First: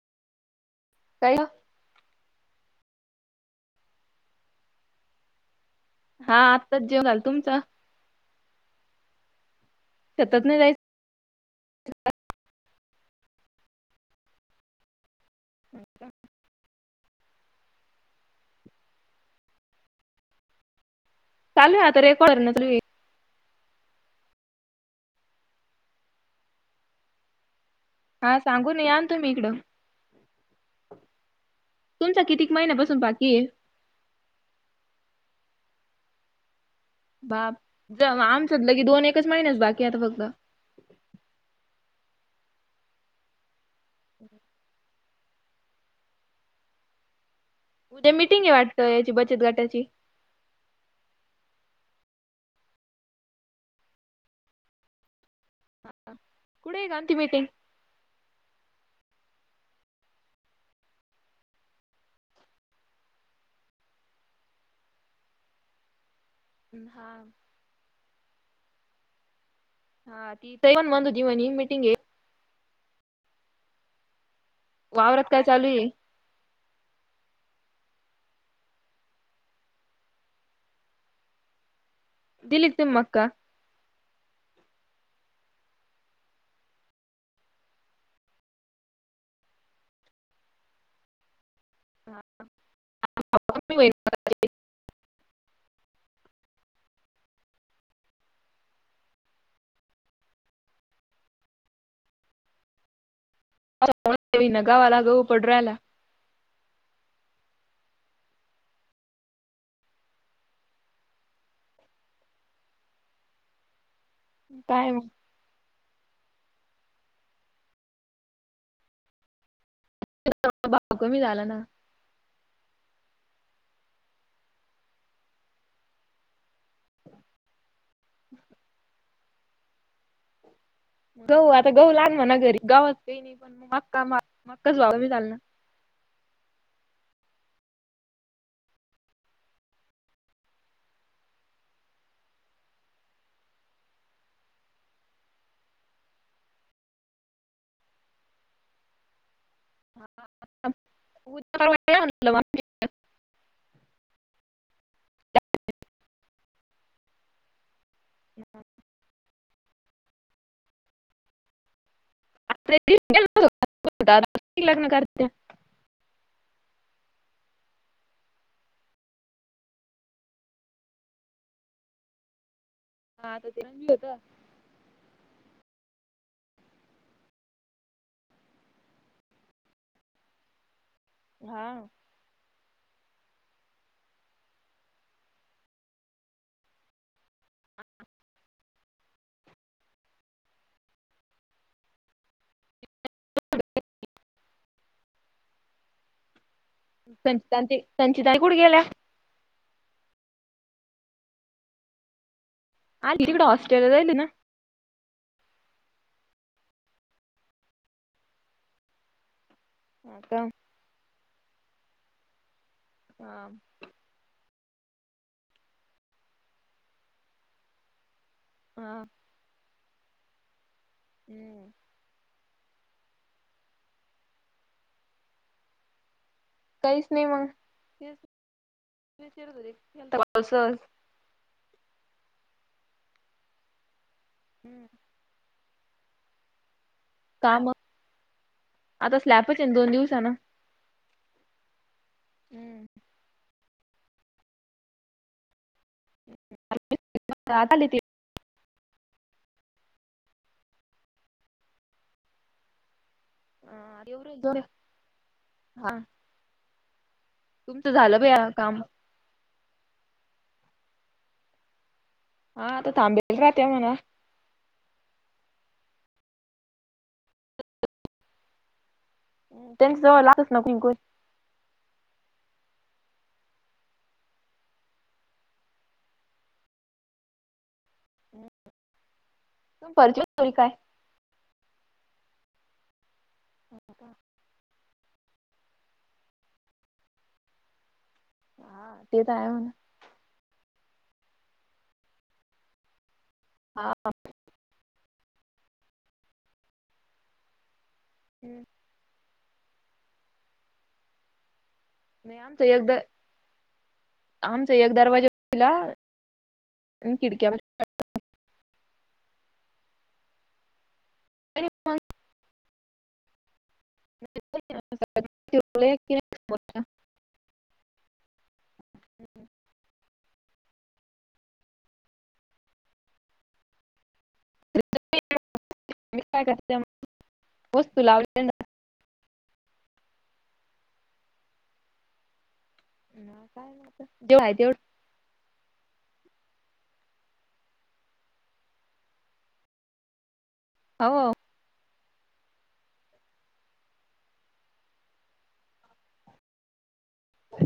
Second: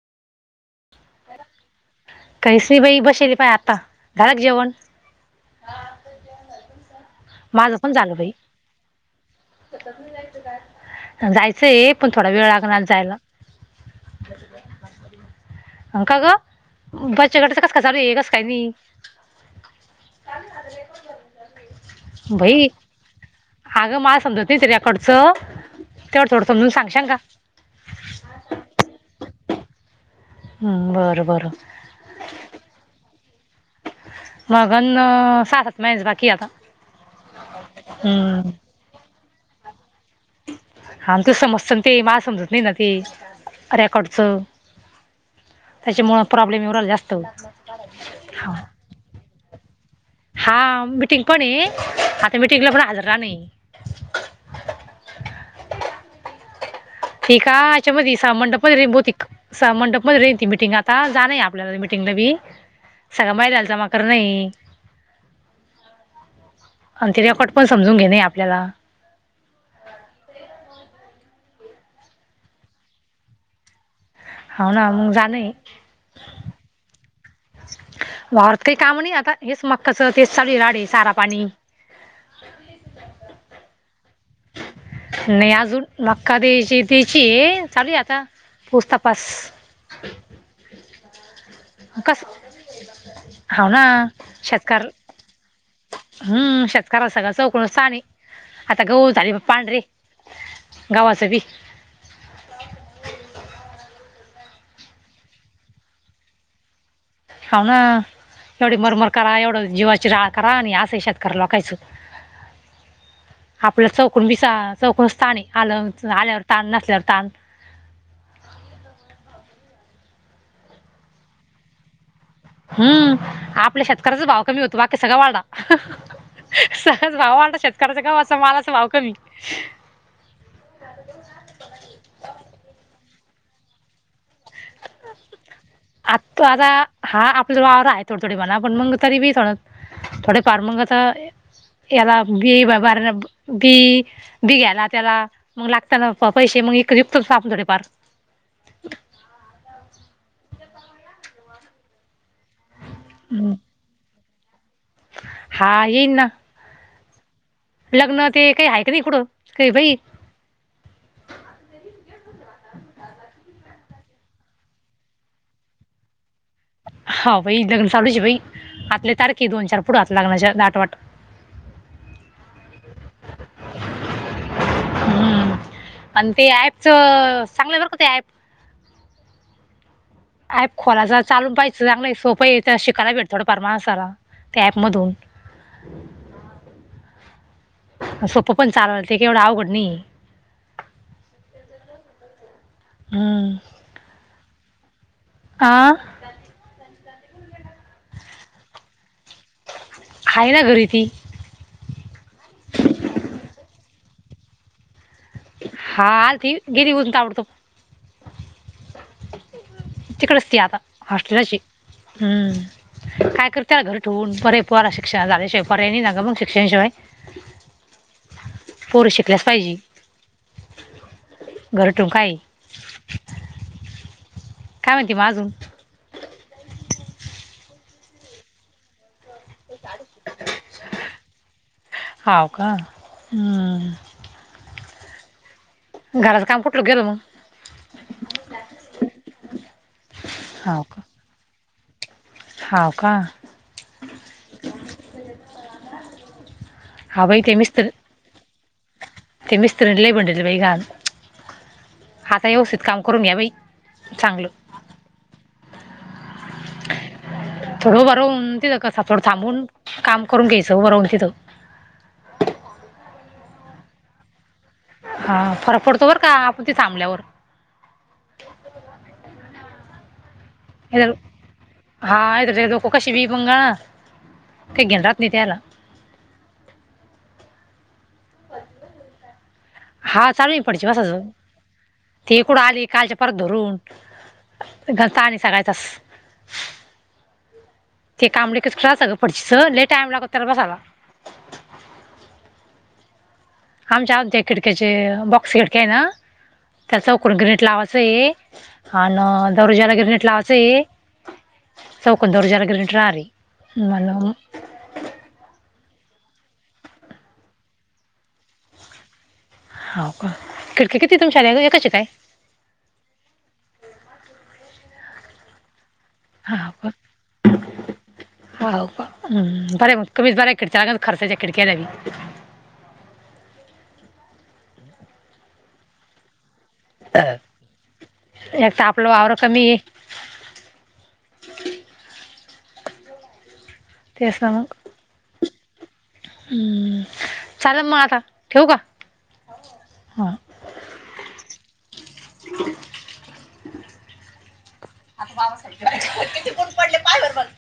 [unintelligible] काय गं? काहीस बाई, बसेली पाय, आता झालं कां जेवण? हा, आत्ताच जेवण झाल तुमचा. जेवण झालं, बाई. शेतात नाही जायचं जायचंय पण. थोडा वेळ लागणार जायला. अं, का गं? बचत गटाचं कसं काय चालू आहे? कसं काय नाही? चालू आहे आता, रेफरं चालु बाई आहे. अगं मला समजत नाही तेच्याकडचं, तेवढं थोडं समजून सांगशीण का? हा सांगूना, या ना तुम्ही इकडं. हा.. बरं बरं तुमचा कितीक महिन्यापासून बाकी आहे? मगन साहा-सात महिन्यांचा बाकी आहे आता. बा... हम्म आमच्यातलं की दोन एकच महिन्याच बाकी आता फक्त आमच च समजतन ते, माला समजत नाही ना ते रेकॉर्डच त्याच्यामुळे प्रॉब्लेम येवू रायला जास्त उद्या मिीटिंग आहे हा वाटतं, याची बचत गटाची हा मिटिंग पण आहे, आता मिटिंगला पण हजरा नाही कुड ग ठीक आहे त्या मधे मंडप रे मंडपमध्ये रेन ती मिटिंग आता जाण आपल्याला मिटिंगला बी सगळ माहितलचा माकर नाही. आणि ते हा रेकॉट पण समजून घेणे आपल्याला ह ती तयवण बंद जीवनी मीटिंगे हो ना मग वावरात जाणे काय चालू आहे वावरात काही काम नाही आता, हेच मक्काच तेच चालूल राडे सारा पाणी दिलीत का मका? नाही अजून मक्का द्यायची द्यायची ये, चालू आहे आता पुस तपास कस? हो ना शेतकार हम्म शेतकार सगळं चौकळ साणी, आता गऊ झाली पांढरीे गावाच भी गवाला गऊ पडू रायला हाव ना एवढी मरमर करा एवढं जीवाची राळ करा आणि असं आहे शेतकरी लोकायचं. [inaudible] आपलं चौकून बसा, काय मग चौकूनच ताण आहे, आलं आल्यावर ताण नसल्यावर ताण भाव कमी झाला ना हम्म.. आपल्या शेतकऱ्याचा भाव कमी होतो, बाकी सगळं वाढा सहज भाव वाढत, शेतकऱ्याच गावाच मालाचा भाव कमी गहू आता गहू लाग म्हणा घरी, गावात काही नाही पण मग मक्का मक्काच [inaudible] आत् तो आता हा आपला वावर आहे थोड थोडी म्हणा पण मग तरी बी ण थोडे पार मग तर याला [inaudible] बार बी बी घ्यायला त्याला मग लागत ना पैसे, मग इ जिकतो आपण थोडे फार [inaudible] हम हा येईन ना लग्न ते काही आहे का नाही, कूठ? काही बाई [inaudible] लग्न करते हो बाई लग्न चालूच आहे बाई, आपले तारखे दोन- चार पुढे असनार लग्नाच्या दाटवाट [inaudible] हा तती आंम्ही होत. अन ते ऍपच चांगलं करत काय एप... अ खोला चालून हा पाहियं चांगला सोपय शिकाला भेटत थोडा फार मानसाला त्या ऍप मधून सोपं पण चालवल ते केवढं अवघड नाहीये. हम्म. आ? संच संचिताई कुठे गेल्या? आहे ना घरी ती. आली तिकड हस्टेललाल जायेल आहे ना. हा हा गेली [unintelligible] ताबोड तोफ तिकडच ती आता हॉस्टेलच हम्म, हा काय करतेला घर तोन परेपर पोराचे शिक्षसा जा सय पारय नि नागं बं शिक्षया नि श सवाय. हा पोर शिकल्यास फाई हम्म, घर ठेऊन काय आहे. काय म्हणती म आजुन? काहीच नाई मंग तेच विचारत हुते [unintelligible] सहज हाव का हम्म. हम्म.. घरात कम्प्युटर घेऊन मग. काम म्हणुन आता स्लॅपच हेना दोन दिवसान हौ का [unintelligible] [inaudible] हा बाई तर आता आली केमिस्टर ती ते मिस्त्रन लय [unintelligible] जंलय घाण आता व्यवस्थित काम करून घ्या बाई चांगलं. [unintelligible] ह थोडं उभा बया राऊन काम [unintelligible] थांबून काम करून घ्यायचं उभं राहून तिथं. हा आता थांबेल राहते म्हणा. हा फरक पडतो बरं का आपण ते थांबल्यावर. त्या लालच नको ओ नाहीतर हा [unintelligible] लोक कशी बी वंगाळ [unintelligible] त्याला तुम परिचय हा होईल चालूय आहे ना काय पुढच्या वेळेस अजून. ते कुडं आली कालच्या परत धरून. धर तान आहे सगळा तसा ते कामळे लय किच हा ते तर [unintelligible] आहे म्हणा सगळ [unintelligible] लय टाईम लागत तर बसायला हा आमच्या, आमच्या खिडक्याचे बॉक्स खिडक्या आहे ना त्याचा चौकोनी उकडून ग्रेट लावा नाही आण दरवाजला गिरणीट लावायचय. चौकोन दरवाजाला ग्रेनेट राहिले, म्हणून आमचा एक दरवाज ला खिडक्या हाव का खिडकी किती [unintelligible] एकच हाय काय? [inaudible] [unintelligible] हा हा. हाव का हम्म, बर आहे मग तुम्ही बऱ्या खिडक खर्चाच्या खिडक्याला [unintelligible] तुम्ही काय करताय मग [unintelligible] अ एक [unintelligible] आपल वावर कमी आहे. म्या काय म्हटलं? तेच जेवढं ना हाय मग तेवढं हम्म, चालल मग आता ठेवू का. हा. हाव. [inaudible] आता बाबा चुकुन पडले पायवर बघ.